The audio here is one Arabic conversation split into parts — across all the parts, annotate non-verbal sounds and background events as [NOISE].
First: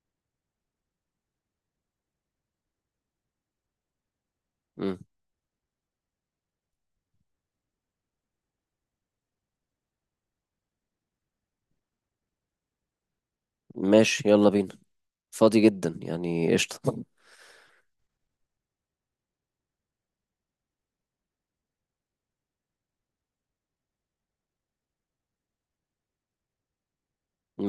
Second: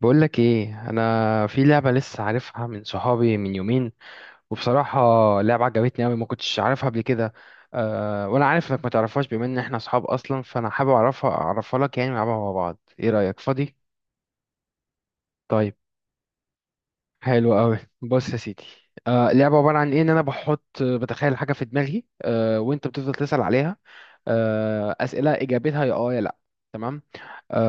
بقولك ايه، انا في لعبة لسه عارفها من صحابي من يومين. وبصراحة مم. لعبة عجبتني اوي، ما كنتش عارفها قبل كده. وانا عارف انك ما تعرفهاش، بما ان احنا صحاب اصلا، فانا حابب اعرفها لك، يعني نلعبها مع بعض. ايه رأيك؟ فاضي؟ ماشي، يلا بينا. فاضي طيب. جدا، يعني قشطة. حلو قوي. بص يا سيدي، لعبة عبارة عن ايه، ان انا بتخيل حاجة في دماغي، وانت بتفضل تسأل عليها. أسئلة إجابتها يا آه يا لأ. تمام.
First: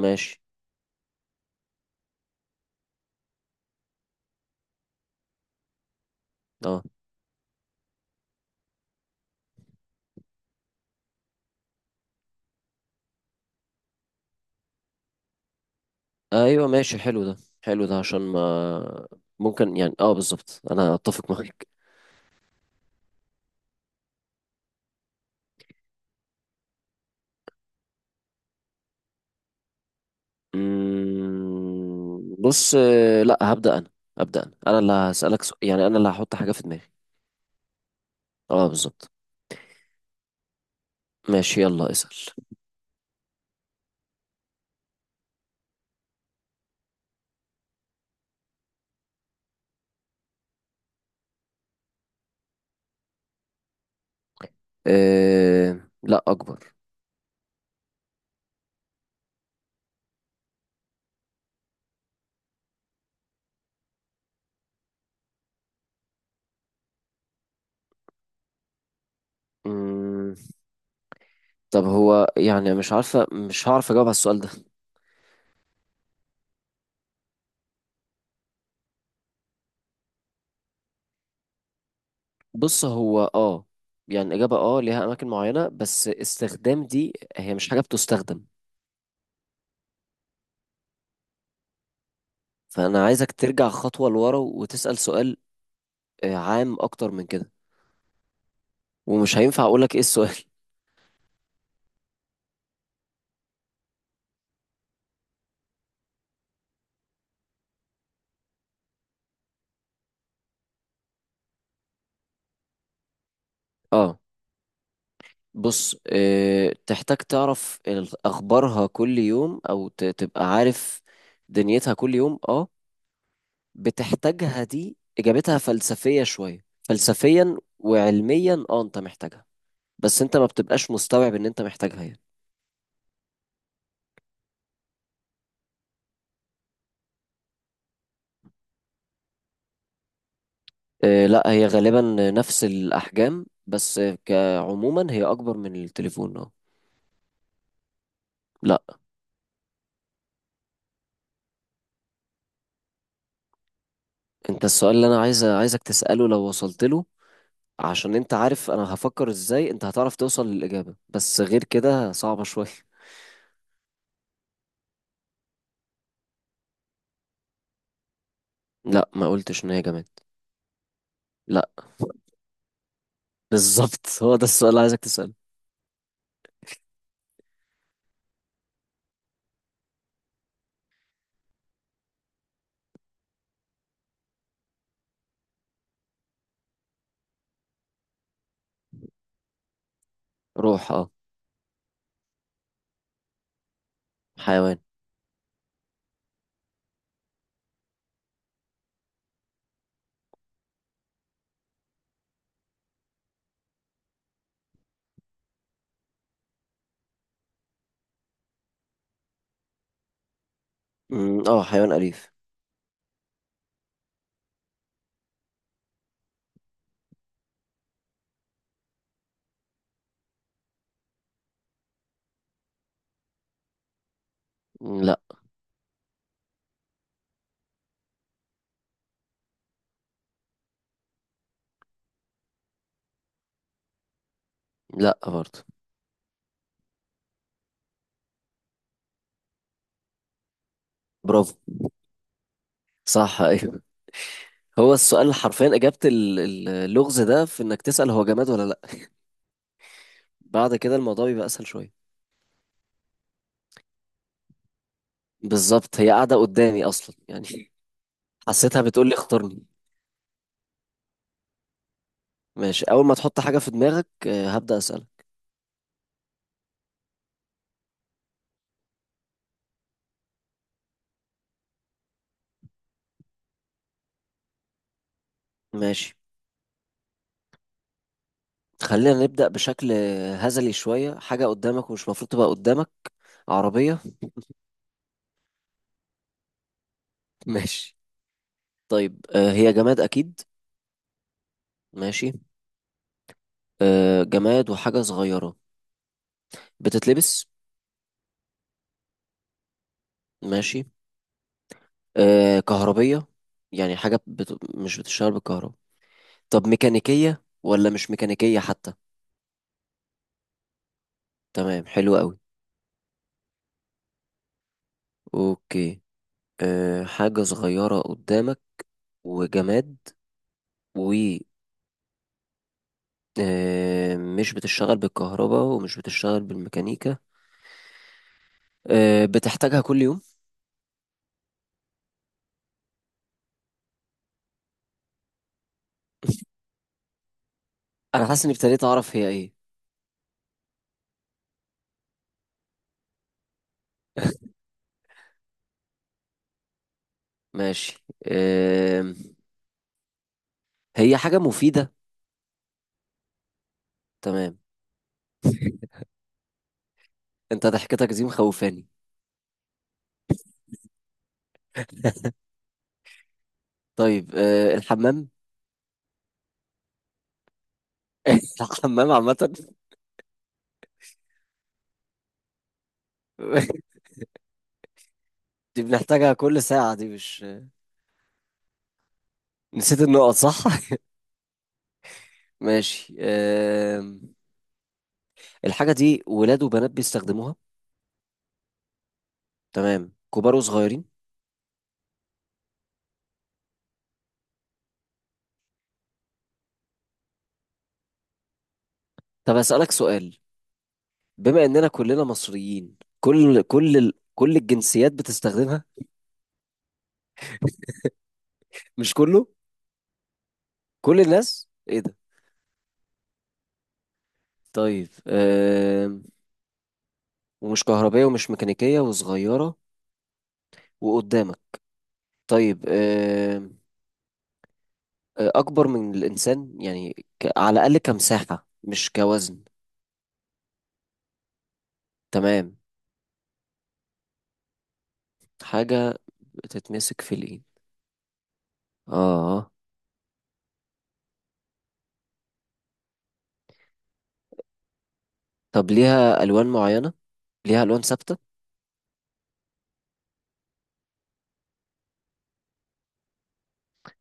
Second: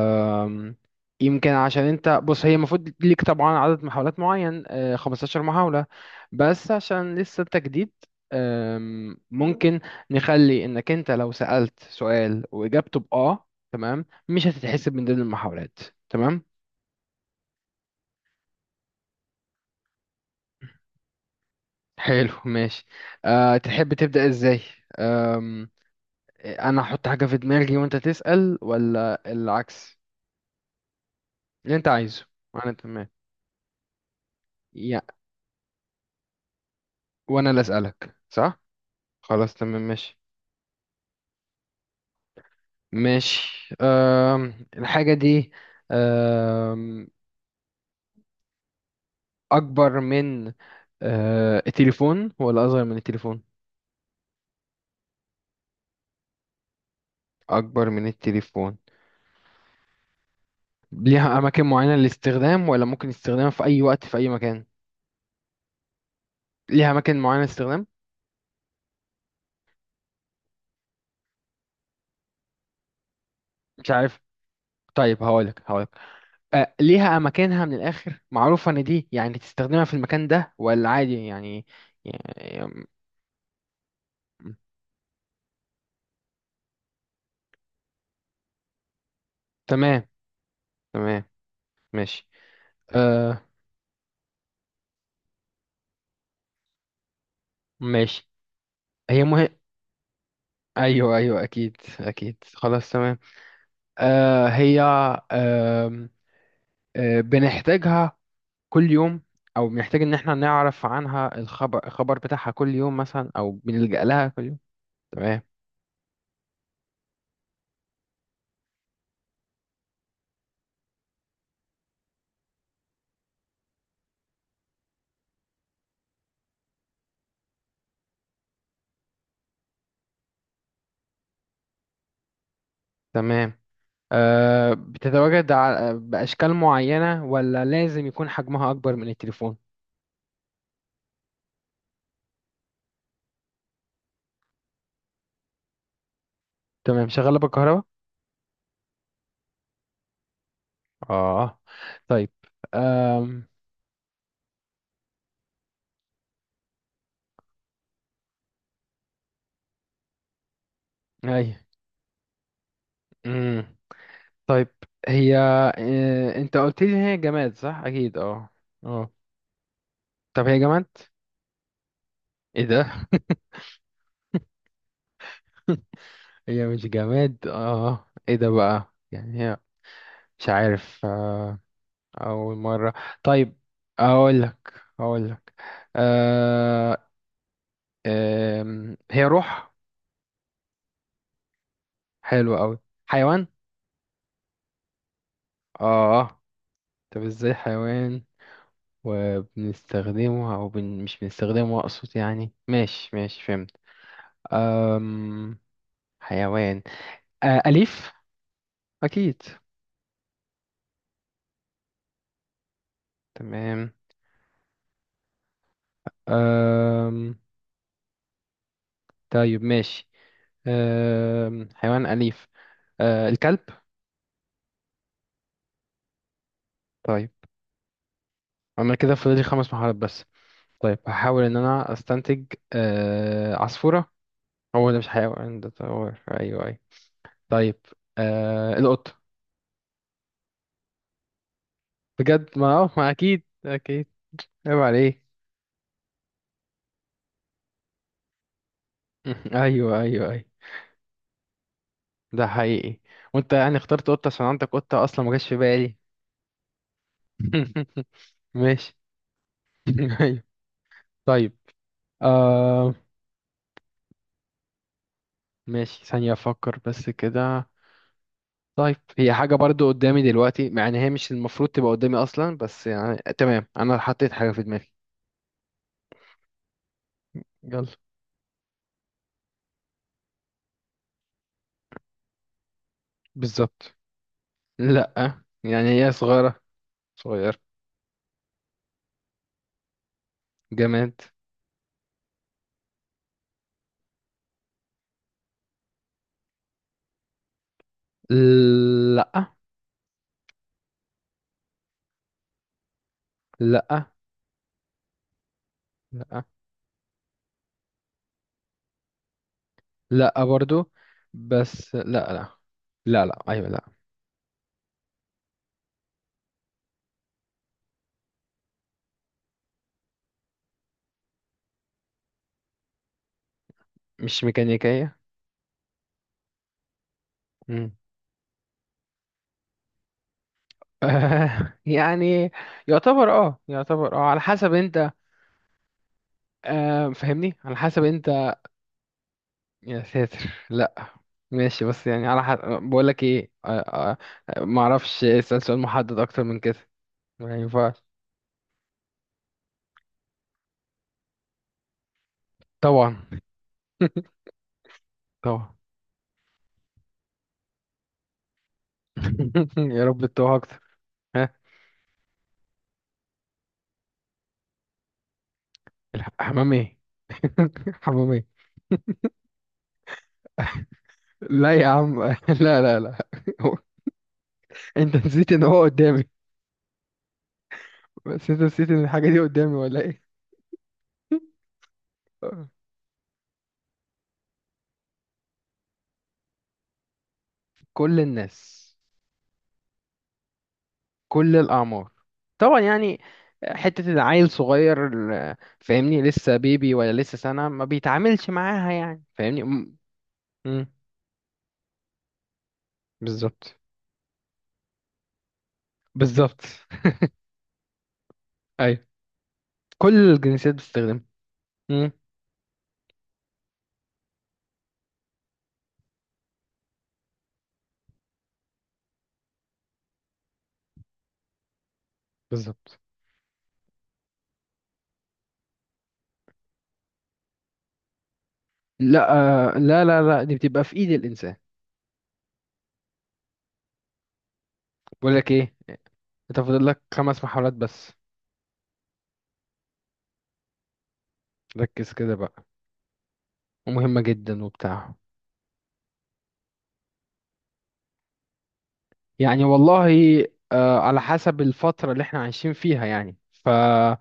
ماشي. يمكن عشان أنت، بص، هي المفروض ليك طبعا عدد محاولات معين، 15 محاولة. بس اه. عشان لسه أنت جديد، ممكن نخلي إنك أنت لو سألت سؤال وإجابته بآه تمام، مش هتتحسب من ضمن المحاولات. تمام. ايوه ماشي، حلو ده حلو ده عشان ما ممكن. يعني بالظبط، انا اتفق معاك. حلو ماشي. تحب تبدأ إزاي؟ أم، أنا أحط حاجة في دماغي وأنت تسأل، ولا العكس؟ اللي أنت عايزه. أنا بص، تمام. لا، هبدأ انا. هبدأ انا اللي هسألك سؤال، يعني انا اللي هحط حاجة في دماغي. وانا اللي اسالك، صح؟ اه، بالظبط. خلاص تمام ماشي. ماشي، يلا اسأل. ماشي، الحاجه دي أم... اكبر من التليفون، ولا اصغر من التليفون؟ لا، اكبر. اكبر من التليفون. ليها اماكن معينه للاستخدام، ولا ممكن استخدامها في اي وقت في اي مكان؟ ليها اماكن معينه للاستخدام. مم، طب هو يعني، مش مش هعرف اجاوب على عارف. السؤال ده. طيب هقولك ليها اماكنها من الاخر، معروفه ان دي يعني تستخدمها في المكان ده ولا عادي، بص، يعني... هو يعني الإجابة، ليها أماكن معينة، بس استخدام دي هي مش حاجة بتستخدم. تمام. تمام ماشي. فأنا عايزك آه، ترجع خطوة لورا وتسأل سؤال. عام أكتر من كده. ماشي. هي ومش مه... هينفع أقولك إيه السؤال. ايوه ايوه اكيد اكيد خلاص تمام. هي، آه بنحتاجها كل يوم، او بنحتاج ان احنا نعرف عنها الخبر بتاعها كل يوم مثلا، او [LAUGHS] بنلجأ اه. لها كل يوم. تمام. بص، تحتاج تعرف أخبارها كل يوم، أو تبقى عارف دنيتها كل يوم، اه. بتحتاجها، دي إجابتها فلسفية شوية. فلسفيا وعلميا اه، أنت محتاجها، بس أنت ما بتبقاش مستوعب إن أنت محتاجها يعني. تمام. بتتواجد باشكال معينة، ولا لازم يكون حجمها اكبر من التليفون؟ لا، هي غالبا نفس الأحجام، بس كعموما هي أكبر من التليفون، اه. تمام. شغالة بالكهرباء؟ لا. اه. طيب. آم... أنت السؤال اللي أنا عايزك تسأله لو وصلت له، عشان أنت عارف أنا هفكر إزاي أنت هتعرف توصل للإجابة، بس غير كده صعبة شوية. ايوه. طيب. هي انت قلت لي ان هي جماد، صح؟ اكيد اه. لا، اه. ما قلتش إن هي جماد. طب هي جماد؟ لا. [LAUGHS] ايه ده؟ بالظبط، هو ده السؤال اللي عايزك تسأله. [LAUGHS] هي مش جماد، اه. ايه ده بقى يعني؟ هي مش عارف اول مرة. طيب. اقول لك اقول لك آه... هي روح. روح، اه. حلو قوي. حيوان. حيوان. اه. طب ازاي حيوان، وبنستخدمه او مش بنستخدمه اقصد، يعني ماشي ماشي فهمت. أم... حيوان أليف. أكيد. اه، حيوان أليف. تمام. آم... طيب ماشي. حيوان أليف. الكلب. لا. طيب. أنا كده فاضل لي 5 محاولات بس. طيب هحاول إن أنا أستنتج. عصفورة. هو ده مش لا حيوان، برضه. ده طور. أيوه أيوه. طيب. القط. برافو. بجد، ما أه ما صح، أكيد أيوه. أكيد عيب هو عليه. السؤال حرفيا، إجابة اللغز ده في إنك تسأل هو جماد ولا لا. [LAUGHS] أيوه أيوه أيوه. بعد كده الموضوع بيبقى اسهل شويه. ده حقيقي. وأنت يعني اخترت قطة عشان عندك قطة أصلا، ما جاش في بالي. بالظبط، هي قاعده قدامي اصلا يعني. [LAUGHS] [LAUGHS] حسيتها ماشي. بتقول لي اختارني. [LAUGHS] أيوه. طيب. ماشي، آه اول ما تحط حاجه في دماغك هبدا اسالك. ماشي ثانية أفكر بس كده. طيب، هي حاجة برضو قدامي دلوقتي، مع إن هي مش المفروض تبقى قدامي أصلا، بس يعني تمام، أنا حطيت حاجة في دماغي. ماشي، يلا. خلينا نبدا بشكل هزلي شويه. حاجه قدامك ومش المفروض تبقى قدامك. بالظبط. عربيه؟ لأ يعني هي صغيرة. [LAUGHS] صغير. ماشي. طيب، هي جماد اكيد؟ جماد. ماشي. جماد وحاجه صغيره. بتتلبس؟ لأ. ماشي. كهربيه؟ يعني لأ حاجه مش بتشتغل بالكهرباء. لأ طب ميكانيكيه ولا مش ميكانيكيه حتى؟ لأ برضو. تمام، بس لأ. حلو قوي. لأ لأ لأ أيوة لأ. اوكي. حاجة صغيرة قدامك، وجماد، و مش مش بتشتغل ميكانيكية. بالكهرباء ومش بتشتغل بالميكانيكا. مم. بتحتاجها كل يوم؟ [LAUGHS] يعني يعتبر اه يعتبر اه على حسب انت. فهمني، على حسب أنا انت. حاسس إني ابتديت أعرف هي إيه. يا ساتر. لا. ماشي، بس يعني على حد بقول لك ايه، ما اعرفش اسال سؤال محدد اكتر من كده. ما ينفعش. ماشي، هي حاجة مفيدة؟ طبعا. [LAUGHS] تمام. طبعا. [LAUGHS] أنت ضحكتك دي مخوفاني. [LAUGHS] يا رب تتوه اكتر. ها؟ [LAUGHS] طيب، الحمام؟ الحمام ايه؟ [LAUGHS] حمام ايه؟ [LAUGHS] الحمام عامة. [LAUGHS] لا يا عم. [LAUGHS] لا لا لا. [LAUGHS] انت نسيت ان هو دي قدامي. بنحتاجها كل ساعة، دي مش... بس انت نسيت ان الحاجه دي قدامي ولا نسيت ايه؟ النقط صح؟ [LAUGHS] [LAUGHS] ماشي. الحاجة دي ولاد وبنات بيستخدموها. كل الناس. تمام، كبار وصغيرين. كل الأعمار طبعا يعني. حتة العيل صغير، فاهمني، لسه بيبي ولا لسه سنة، ما بيتعاملش معاها يعني، طب فاهمني. أسألك سؤال. مم. بما إننا كلنا مصريين، بالظبط. كل الجنسيات بتستخدمها؟ بالظبط. [LAUGHS] ايوه. مش كله. كل الجنسيات بتستخدمها. كل الناس، إيه مم. ده. طيب، ومش كهربائية ومش ميكانيكية وصغيرة، وقدامك. طيب، بالظبط. أكبر من الإنسان يعني، على الأقل كمساحة مش لا، كوزن. لا لا لا، دي بتبقى في ايد الانسان. تمام. بقول لك ايه، حاجة انت فاضل لك بتتمسك في خمس الإيد، محاولات بس. آه. ركز كده بقى. ومهمة جدا وبتاع. طب ليها ألوان معينة؟ ليها ألوان ثابتة؟ يعني والله على حسب الفترة اللي احنا عايشين فيها، يعني ف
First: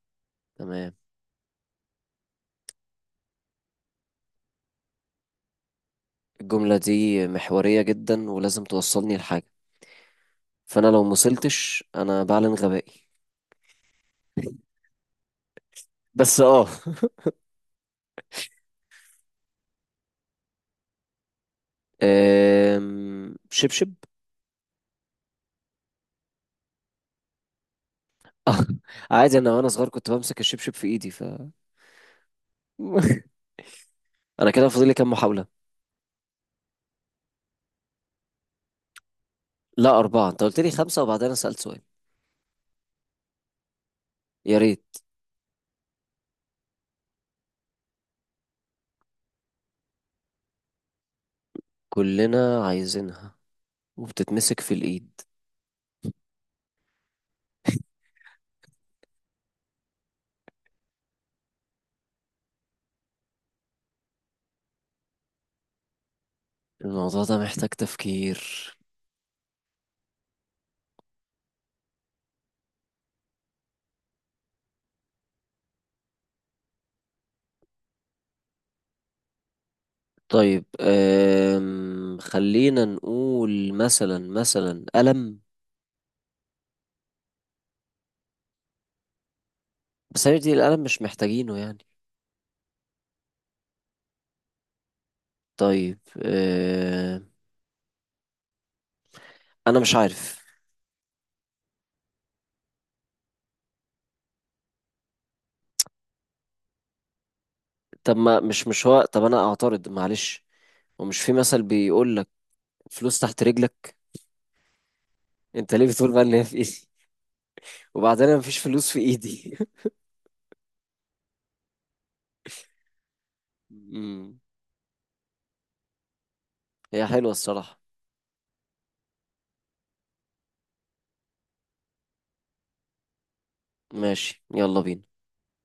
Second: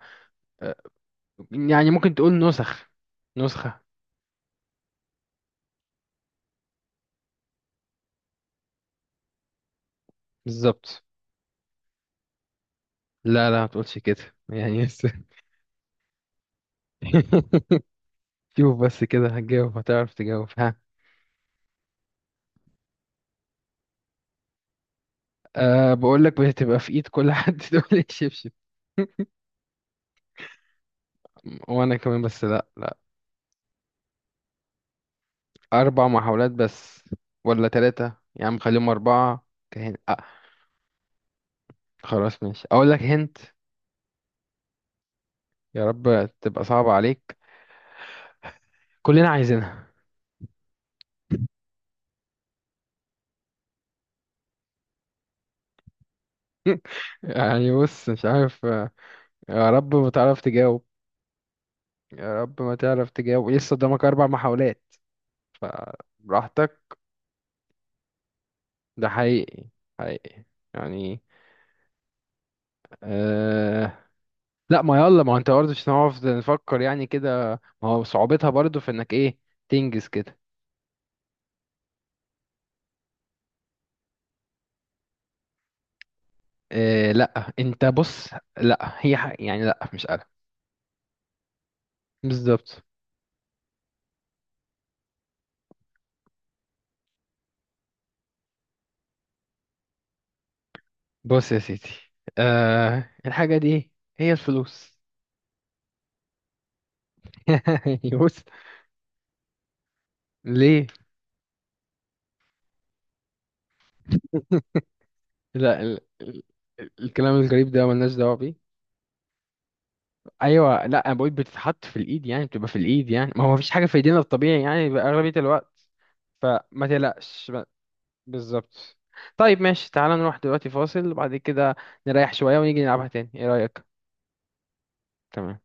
تمام. يعني ممكن تقول نسخة. الجملة دي محورية جدا، ولازم توصلني لحاجة. فانا بالظبط. لو مصلتش انا بعلن غبائي. لا لا، ما تقولش كده يعني بس. بس، اه. [LAUGHS] شوف بس كده، هتجاوب. هتعرف تجاوب. [LAUGHS] شبشب. بقول لك بتبقى في ايد كل حد، [LAUGHS] تقول الشبشب؟ [LAUGHS] عادي، انا وانا صغير كنت بمسك الشبشب في ايدي [LAUGHS] [LAUGHS] وانا كمان، بس لا لا. انا كده فاضل لي كام محاولة؟ اربع محاولات بس. ولا ثلاثة يا عم، خليهم اربعة. كهن لا، أه اربعة. انت قلت لي خمسة، وبعدين انا سألت سؤال. خلاص ماشي اقول لك هنت. يا ريت. يا رب تبقى صعبة عليك. كلنا عايزينها. كلنا عايزينها، وبتتمسك في الايد. [LAUGHS] يعني بص، مش عارف يا رب ما تعرف تجاوب. يا رب ما تعرف تجاوب، لسه قدامك 4 محاولات. فبراحتك. الموضوع ده محتاج تفكير. ده حقيقي. حقيقي يعني. أه لا، ما يلا، ما هو انت برضه مش هنعرف نفكر يعني كده. ما هو صعوبتها برضه في انك ايه، تنجز كده. طيب، خلينا نقول مثلا، قلم. إيه لا، انت بص، لا هي يعني لا مش قلق. بس هي دي، القلم مش محتاجينه يعني. بالظبط. طيب، انا مش عارف. بص يا سيدي، الحاجة دي هي الفلوس. [LAUGHS] يعني طب ما بص. مش مش هو طب، انا اعترض معلش. ليه؟ ومش في مثل بيقول لك فلوس تحت رجلك. انت لا ليه بتقول بقى ان هي في ايدي؟ الكلام الغريب ده [LAUGHS] ملناش وبعدين دعوة انا مفيش بيه. فلوس في ايدي. ايوه. لا، انا بقول بتتحط في الايد، يعني بتبقى في الايد، يعني ما هو مفيش [LAUGHS] حاجة في ايدينا أمم، الطبيعي يعني بقى اغلبية الوقت. فما هي حلوة تقلقش. الصراحة. بالظبط. طيب ماشي. تعالى نروح دلوقتي فاصل، وبعد كده نريح شوية ونيجي نلعبها تاني. ايه رأيك؟ ماشي، يلا بينا. تمام.